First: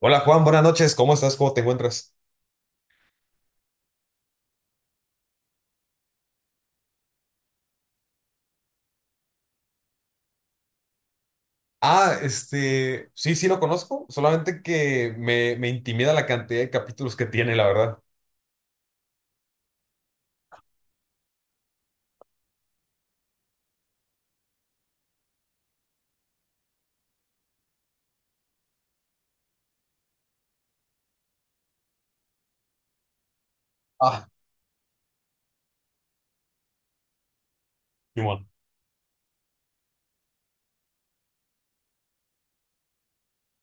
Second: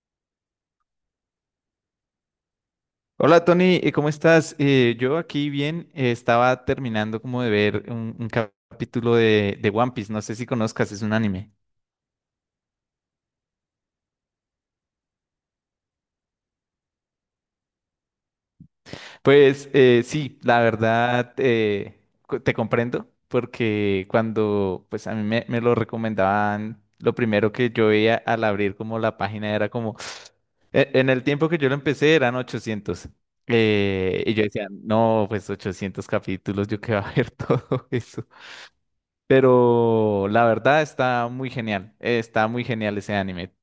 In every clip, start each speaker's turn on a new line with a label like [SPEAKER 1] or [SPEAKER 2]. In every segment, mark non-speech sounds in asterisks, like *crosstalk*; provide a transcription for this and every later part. [SPEAKER 1] Hola Juan, buenas noches, ¿cómo estás? ¿Cómo te encuentras?
[SPEAKER 2] Hola Tony, ¿cómo estás? Yo aquí bien, estaba terminando como de ver un capítulo de One Piece, no sé si conozcas, es un anime.
[SPEAKER 1] Sí, sí lo conozco, solamente que me intimida la cantidad de capítulos que tiene, la verdad.
[SPEAKER 2] Pues sí, la verdad te comprendo, porque cuando pues a mí me lo recomendaban, lo primero que yo veía al abrir como la página era como, en el tiempo que yo lo empecé eran 800. eh,
[SPEAKER 1] Ah,
[SPEAKER 2] y yo decía, no, pues 800 capítulos, yo qué va a ver *laughs* todo eso.
[SPEAKER 1] Simón.
[SPEAKER 2] Pero la verdad está muy genial. Está muy genial ese anime.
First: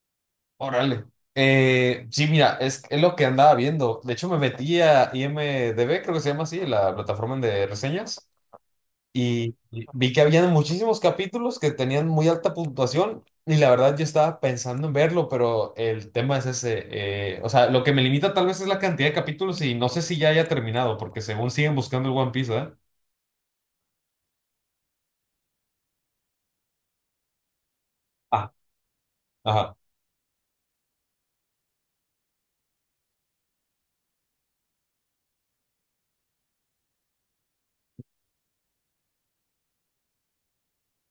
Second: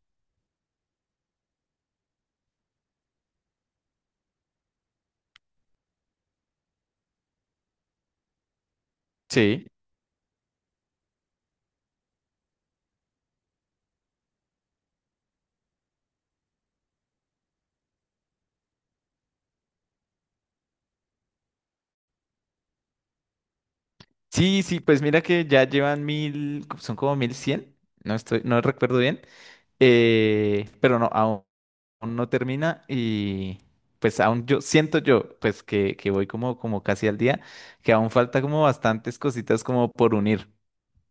[SPEAKER 1] Órale. Sí, mira, es lo que andaba viendo. De hecho, me metí a IMDb, creo que se llama así, la plataforma de reseñas. Y
[SPEAKER 2] Sí.
[SPEAKER 1] y vi que habían muchísimos capítulos que tenían muy alta puntuación y la verdad yo estaba pensando en verlo, pero el tema es ese. O sea, lo que me limita tal vez es la cantidad de capítulos y no sé si ya haya terminado, porque según siguen buscando el One Piece, ¿eh?
[SPEAKER 2] Sí, sí, pues mira que ya llevan 1000, son como 1100. No estoy,
[SPEAKER 1] Ah,
[SPEAKER 2] no recuerdo bien.
[SPEAKER 1] ajá.
[SPEAKER 2] Pero no, aún no termina. Y pues aún yo siento yo, pues que voy como casi al día, que aún falta como bastantes cositas como por unir.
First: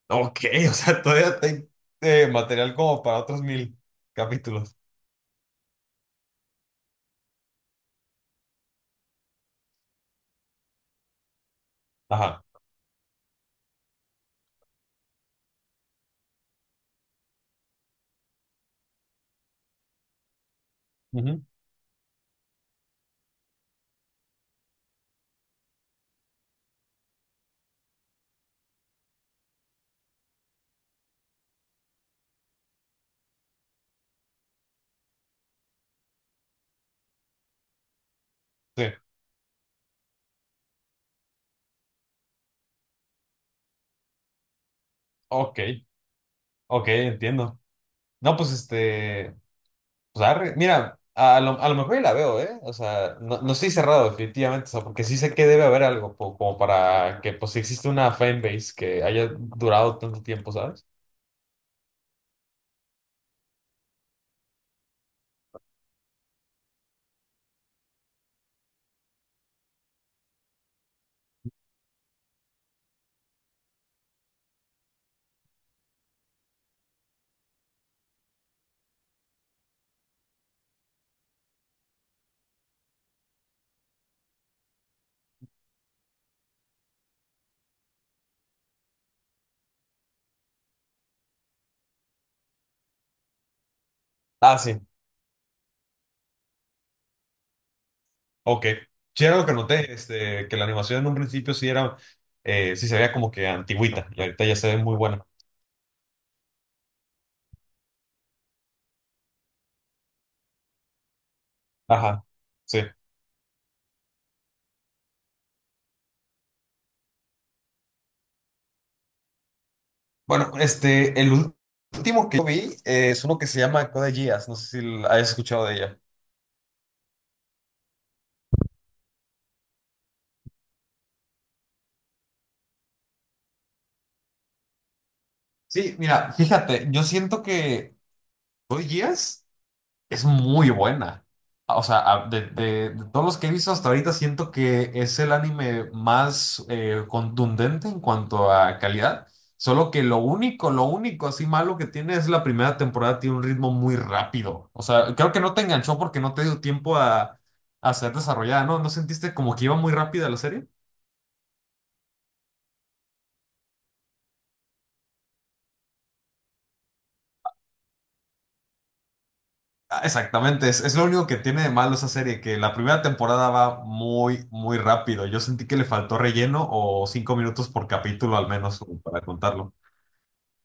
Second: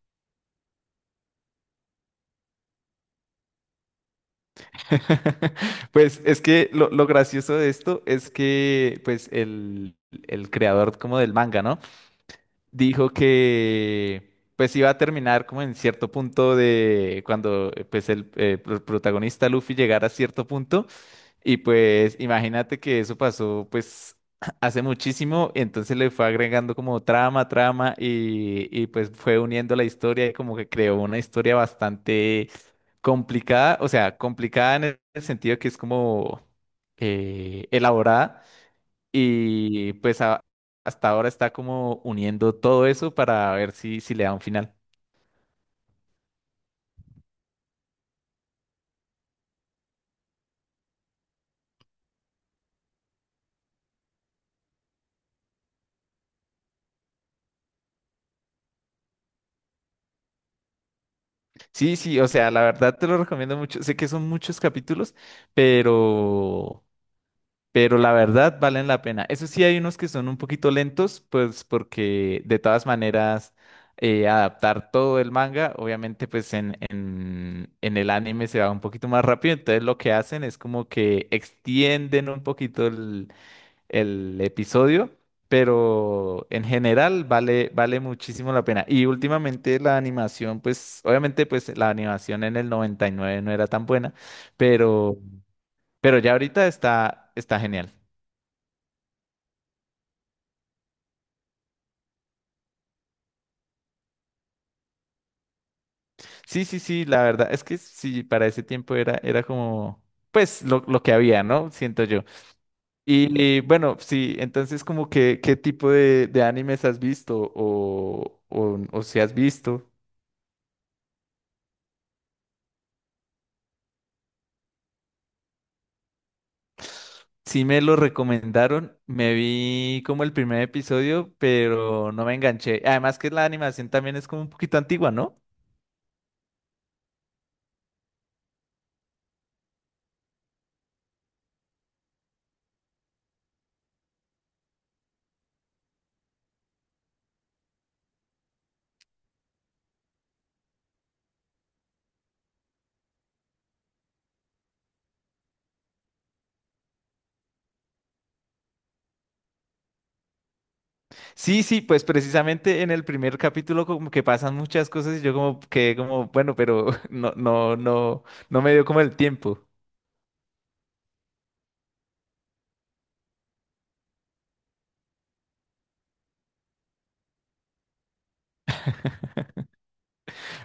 [SPEAKER 1] Ok, *laughs* o sea, todavía hay material como para otros mil capítulos.
[SPEAKER 2] *laughs* Pues es que lo gracioso de esto es que pues el creador como del manga, ¿no?
[SPEAKER 1] Ajá.
[SPEAKER 2] Dijo que pues iba a terminar como en cierto punto de cuando pues protagonista Luffy llegara a cierto punto
[SPEAKER 1] Ujú.
[SPEAKER 2] y pues imagínate que eso pasó pues *clears throat* hace muchísimo. Entonces le fue agregando como trama, trama y pues fue uniendo la historia y como que creó una historia bastante complicada, o sea, complicada en el sentido que es como elaborada
[SPEAKER 1] Sí.
[SPEAKER 2] y pues hasta ahora está como uniendo todo eso para ver si le da un final.
[SPEAKER 1] Ok, ok, entiendo. No, pues pues arre, mira, a lo mejor y la veo, ¿eh? O sea, no, no estoy cerrado definitivamente, o sea, porque sí sé que debe haber como para que, pues, si existe una fanbase que haya durado tanto tiempo, ¿sabes?
[SPEAKER 2] Sí, sí, o sea, la verdad te lo recomiendo mucho. Sé que son muchos capítulos, pero, pero la verdad valen la pena. Eso sí, hay unos que son un poquito lentos, pues porque de todas maneras adaptar todo el manga, obviamente pues en el anime se va un poquito más rápido. Entonces lo que hacen es como que extienden un poquito el episodio, pero en general vale muchísimo la pena. Y últimamente la animación, pues obviamente pues la animación en el 99 no era tan buena,
[SPEAKER 1] Ah, sí,
[SPEAKER 2] pero, pero ya ahorita está genial.
[SPEAKER 1] ok. Sí, era lo que noté, que la animación en un principio sí era, sí se veía como que antigüita, y ahorita ya se ve muy buena.
[SPEAKER 2] Sí, sí, sí, la verdad es que sí, para ese tiempo era como, pues lo que había, ¿no? Siento
[SPEAKER 1] Ajá,
[SPEAKER 2] yo.
[SPEAKER 1] sí.
[SPEAKER 2] Y bueno, sí, entonces como que, ¿qué tipo de animes has visto o si has visto?
[SPEAKER 1] Bueno, último que yo vi es uno que se llama Code Geass, no sé si hayas escuchado de ella.
[SPEAKER 2] Sí me lo recomendaron, me vi como el primer episodio, pero no me enganché. Además que la animación también es como un poquito antigua, ¿no?
[SPEAKER 1] Sí, mira, fíjate, yo siento que... ¿Code Geass? Es muy buena. O sea, de todos los que he visto hasta ahorita, siento que es el anime más contundente en cuanto a calidad. Solo que lo único así malo que tiene es la primera temporada, tiene un ritmo muy rápido. O sea, creo que no te enganchó porque no te dio tiempo a ser desarrollada, ¿no? ¿No sentiste como que iba muy rápida la serie?
[SPEAKER 2] Sí, sí, pues precisamente en el primer capítulo como que pasan muchas cosas y yo como que como, bueno, pero *laughs* no, no, no, no me dio como el tiempo.
[SPEAKER 1] Ah, exactamente, es lo único que tiene de malo esa serie, que la primera temporada va muy, muy rápido. Yo sentí que le faltó relleno o cinco minutos por capítulo al menos como para contarlo.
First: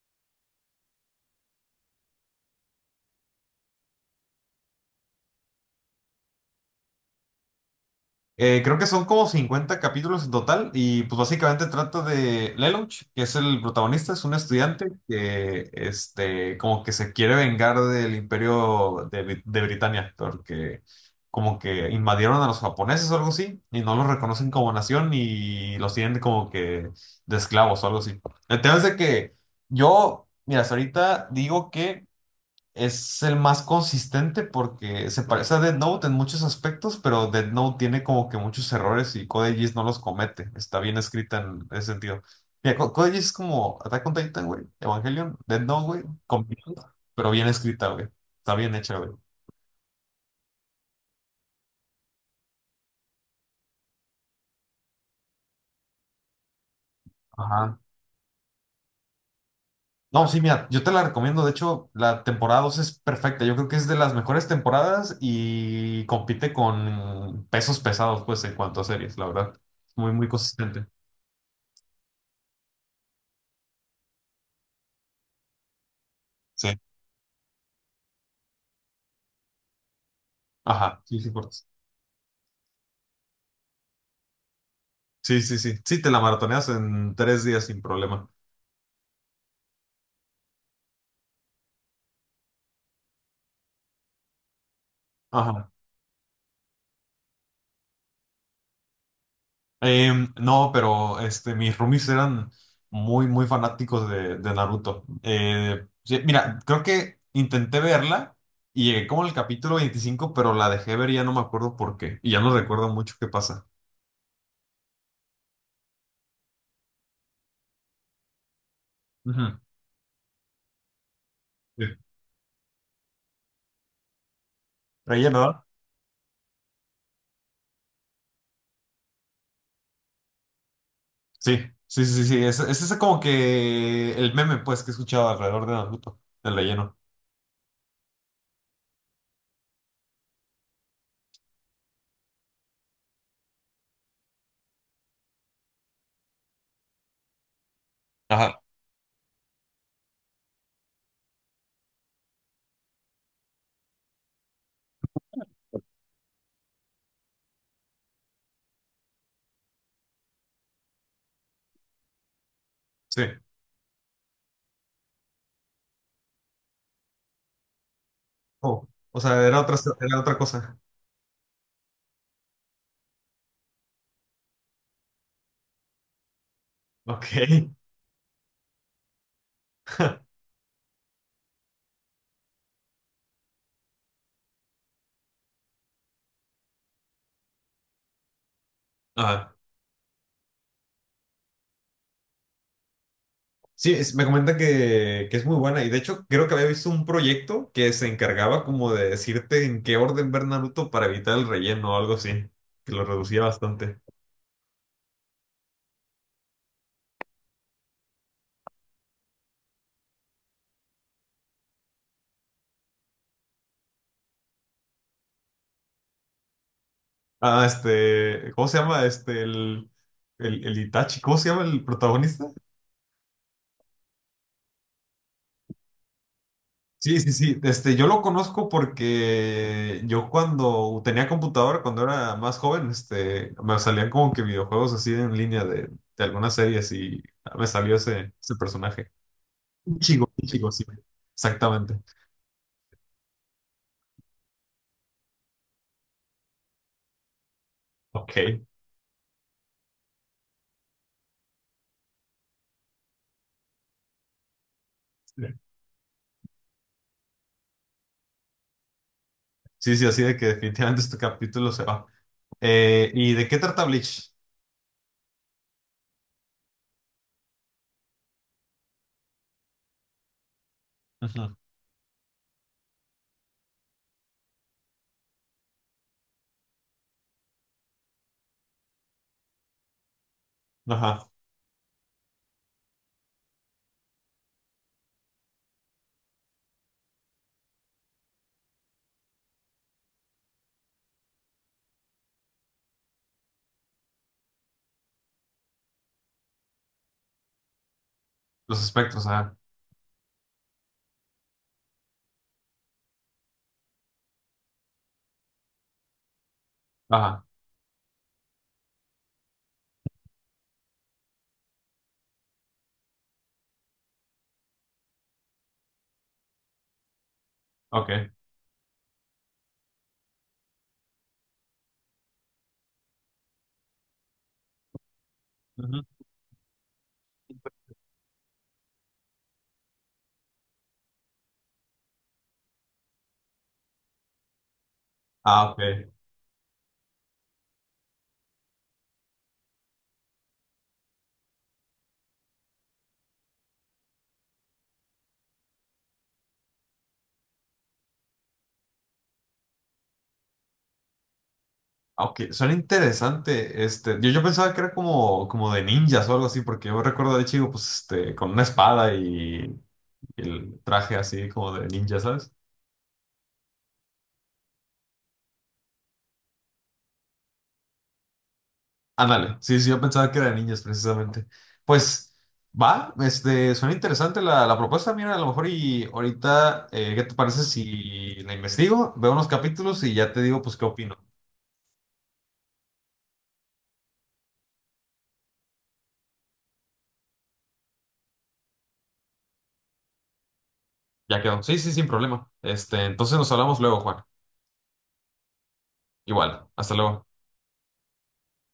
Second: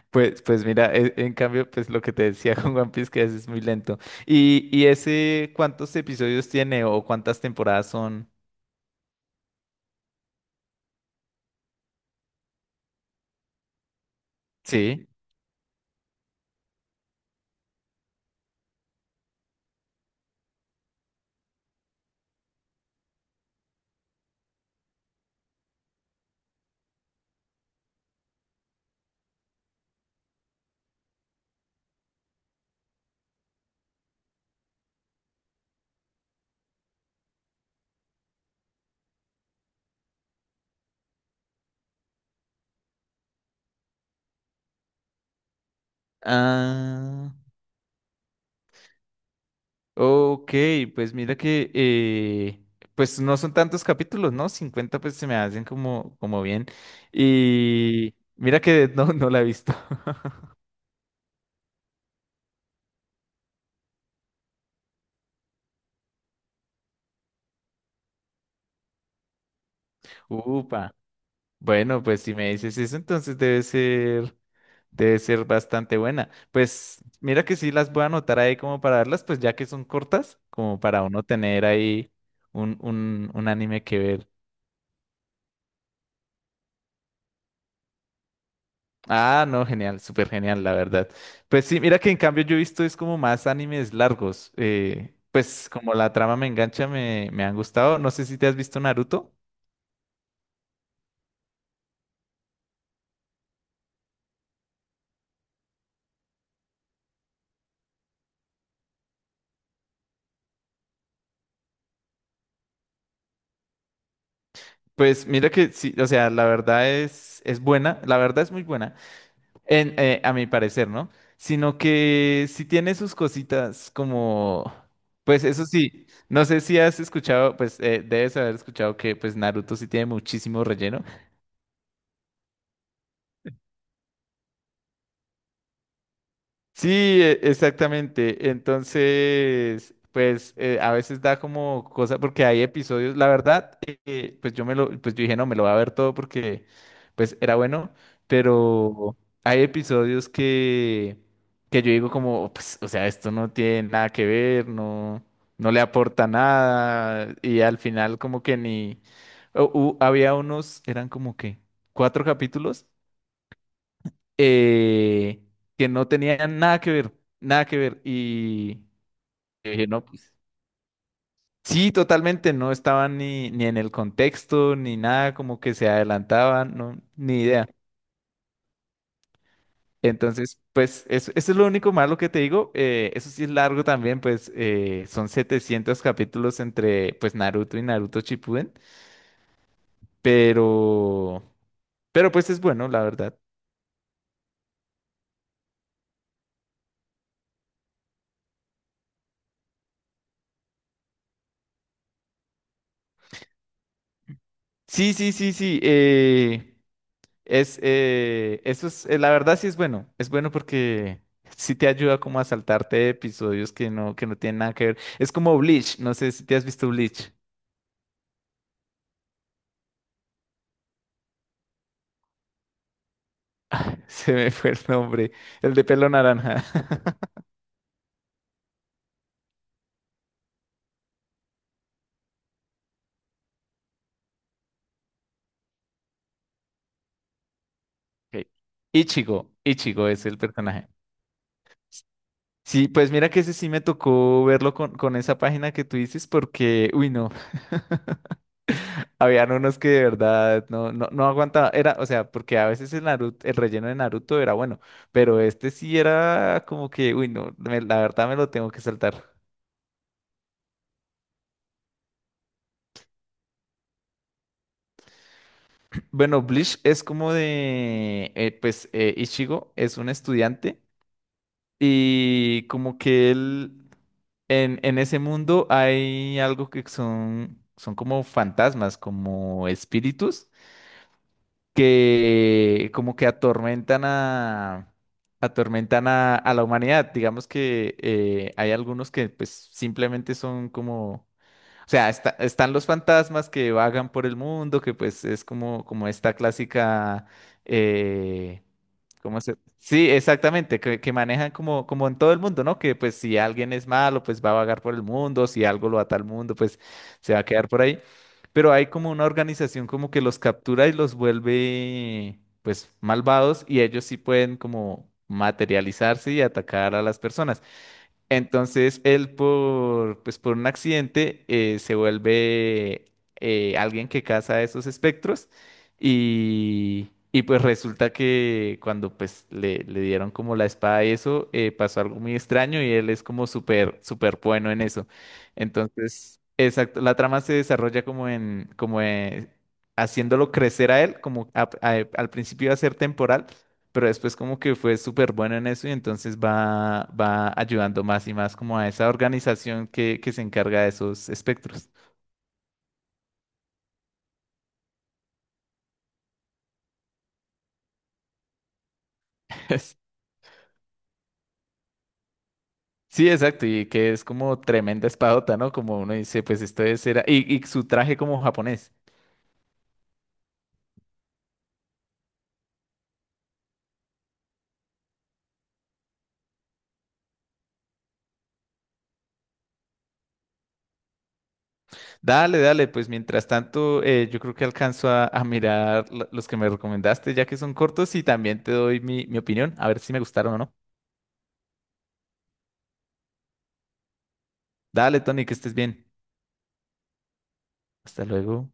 [SPEAKER 2] Pues mira, en cambio, pues lo que te decía *laughs* con One Piece, que a veces es muy lento. ¿Y ese cuántos episodios tiene o cuántas temporadas son?
[SPEAKER 1] Creo que son como 50 capítulos en total y pues básicamente trata de Lelouch, que es el protagonista, es un estudiante
[SPEAKER 2] Sí.
[SPEAKER 1] que como que se quiere vengar del imperio de Britania, porque como que invadieron a los japoneses o algo así y no los reconocen como nación y los tienen como que de esclavos o algo así. El tema es de que yo, mira, hasta ahorita digo que... Es el más consistente porque se parece a Death Note en muchos aspectos, pero Death Note tiene como que muchos errores y Code Geass no los comete. Está bien escrita en ese sentido. Mira, Code Geass es como Attack on Titan, güey, Evangelion, Death Note, güey, combinado, pero
[SPEAKER 2] Ah.
[SPEAKER 1] bien escrita, güey. Está bien hecha, güey.
[SPEAKER 2] Ok, pues mira que pues no son tantos capítulos, ¿no? 50 pues se me hacen como bien.
[SPEAKER 1] Ajá.
[SPEAKER 2] Y mira que *laughs* no, no la he visto.
[SPEAKER 1] No, sí, mira, yo te la recomiendo. De hecho, la temporada 2 es perfecta. Yo creo que es de las mejores temporadas y compite con pesos pesados, pues, en cuanto a series, la verdad. Muy, muy
[SPEAKER 2] *laughs*
[SPEAKER 1] consistente.
[SPEAKER 2] Upa. Bueno, pues si me dices eso, entonces debe ser bastante buena.
[SPEAKER 1] Sí.
[SPEAKER 2] Pues mira que sí las voy a anotar ahí como para verlas, pues ya que son cortas, como
[SPEAKER 1] Ajá,
[SPEAKER 2] para
[SPEAKER 1] sí,
[SPEAKER 2] uno
[SPEAKER 1] sí, por
[SPEAKER 2] tener ahí un anime que ver.
[SPEAKER 1] sí, sí, sí. Sí, te la maratoneas en tres días sin problema.
[SPEAKER 2] Ah, no, genial, súper genial, la verdad. Pues sí, mira que en cambio yo he visto es como más animes largos. Pues
[SPEAKER 1] Ajá.
[SPEAKER 2] como la trama me engancha, me han gustado. No sé si te has visto Naruto.
[SPEAKER 1] Em, no, pero mis roomies eran muy, muy fanáticos de Naruto. Sí, mira, creo que intenté verla y llegué como al capítulo 25, pero la dejé ver y ya no me acuerdo por qué. Y ya no recuerdo mucho qué pasa.
[SPEAKER 2] Pues mira que sí, o sea, la verdad es buena, la verdad es muy buena,
[SPEAKER 1] Ujú.
[SPEAKER 2] a mi parecer, ¿no? Sino
[SPEAKER 1] Sí.
[SPEAKER 2] que sí tiene sus cositas como,
[SPEAKER 1] Ella,
[SPEAKER 2] pues eso
[SPEAKER 1] ¿no?
[SPEAKER 2] sí, no sé si has escuchado, pues debes haber escuchado que pues Naruto sí tiene muchísimo relleno.
[SPEAKER 1] Sí, sí, sí, sí. Es ese como que el meme, pues, que he escuchado alrededor de Naruto, el
[SPEAKER 2] Sí,
[SPEAKER 1] relleno.
[SPEAKER 2] exactamente. Entonces, pues a veces da como cosa, porque hay episodios, la verdad, pues yo dije, no, me lo voy a ver todo porque pues era bueno,
[SPEAKER 1] Ajá.
[SPEAKER 2] pero hay episodios que yo digo como, pues, o sea, esto no tiene nada que ver, no, no le aporta nada, y al final como que ni, había unos, eran como que cuatro capítulos
[SPEAKER 1] Sí.
[SPEAKER 2] eh, que no tenían nada que ver, nada que ver. Y
[SPEAKER 1] Oh, o sea,
[SPEAKER 2] yo dije, no,
[SPEAKER 1] era
[SPEAKER 2] pues
[SPEAKER 1] otra cosa.
[SPEAKER 2] sí, totalmente, no estaban ni en el contexto, ni nada, como que se adelantaban, no, ni idea.
[SPEAKER 1] Ok.
[SPEAKER 2] Entonces, pues eso es lo único malo que te digo. Eso sí es largo también, pues son 700 capítulos entre pues Naruto y Naruto Shippuden,
[SPEAKER 1] Ajá.
[SPEAKER 2] pero, pero pues es bueno, la verdad.
[SPEAKER 1] Sí, me comenta que es muy buena y de hecho creo que había visto un proyecto que se encargaba como de decirte en qué orden ver Naruto para evitar el relleno o algo así, que lo reducía bastante.
[SPEAKER 2] Sí, sí, sí, sí. La verdad sí es bueno porque *laughs* sí te ayuda como a saltarte episodios que no tienen nada que ver. Es como Bleach, no sé si te has visto Bleach,
[SPEAKER 1] Ah, este, ¿cómo se llama? El Itachi, ¿cómo se llama el protagonista?
[SPEAKER 2] *laughs* se me fue el nombre, el de pelo naranja. *laughs*
[SPEAKER 1] Sí, sí, sí, este, yo lo conozco porque yo cuando tenía computadora, cuando era más joven, este, me salían como que videojuegos así en línea de algunas series y me salió
[SPEAKER 2] Ok.
[SPEAKER 1] ese personaje.
[SPEAKER 2] Ichigo, Ichigo es el
[SPEAKER 1] Un chico, sí,
[SPEAKER 2] personaje.
[SPEAKER 1] exactamente.
[SPEAKER 2] Sí, pues mira que ese sí me tocó verlo con esa página que tú dices porque, uy, no. *laughs*
[SPEAKER 1] Ok.
[SPEAKER 2] Habían unos que de verdad no, no, no aguantaba, era, o sea, porque a veces el Naruto, el relleno de Naruto era bueno, pero este sí era como que, uy, no, la verdad me lo tengo que saltar.
[SPEAKER 1] Sí, sí, así de que definitivamente este capítulo se va. ¿Y de qué trata Bleach?
[SPEAKER 2] Bueno, Bleach es como pues, Ichigo es un estudiante
[SPEAKER 1] Ujú.
[SPEAKER 2] y como que en, ese mundo hay algo que son como fantasmas, como espíritus
[SPEAKER 1] Ajá.
[SPEAKER 2] que como que atormentan a la humanidad. Digamos que hay algunos que pues simplemente son como, o sea, están los fantasmas que vagan por el mundo, que pues es como esta clásica, eh,
[SPEAKER 1] Los espectros,
[SPEAKER 2] ¿cómo
[SPEAKER 1] ajá.
[SPEAKER 2] se? Sí, exactamente, que manejan como en todo el mundo, ¿no? Que pues si alguien es malo, pues va a vagar por el mundo, si algo lo ata al mundo, pues se va
[SPEAKER 1] Ajá.
[SPEAKER 2] a quedar por ahí. Pero hay como una organización como que los captura y los vuelve pues malvados y ellos sí pueden como materializarse y atacar a las personas.
[SPEAKER 1] Ok.
[SPEAKER 2] Entonces él pues por un accidente se vuelve alguien que caza esos espectros
[SPEAKER 1] Ujú.
[SPEAKER 2] y pues resulta que cuando pues le dieron como la espada y eso pasó algo muy extraño y él es como súper súper bueno en eso.
[SPEAKER 1] Ah, ok.
[SPEAKER 2] Entonces, exacto, la trama se desarrolla como en como haciéndolo crecer a él, como al principio iba a ser temporal pero después como que fue súper bueno en eso y entonces va ayudando más y más como a esa organización que se encarga de esos espectros.
[SPEAKER 1] Ah, ok, suena interesante. Este, yo pensaba que era como, como de ninjas o algo así, porque yo recuerdo de chico, pues, este, con una espada
[SPEAKER 2] *laughs* Es-
[SPEAKER 1] y el traje así como de ninja, ¿sabes?
[SPEAKER 2] Sí, exacto, y que es como tremenda espadota, ¿no? Como uno dice, pues esto es era, y su traje como japonés.
[SPEAKER 1] Ándale, sí, sí, yo pensaba que era de niños precisamente. Pues va, este, suena interesante la propuesta, mira, a lo mejor y ahorita, ¿qué te parece si la investigo, veo unos capítulos y ya te digo, pues, qué opino?
[SPEAKER 2] Dale, dale, pues mientras tanto, yo creo que alcanzo a mirar los que me recomendaste, ya que son cortos, y también te doy mi opinión, a ver si me gustaron o no.
[SPEAKER 1] Ya quedó. Sí, sí, sin problema. Este, entonces nos hablamos luego, Juan.
[SPEAKER 2] Dale, Tony, que estés bien.
[SPEAKER 1] Igual, hasta luego.
[SPEAKER 2] Hasta luego.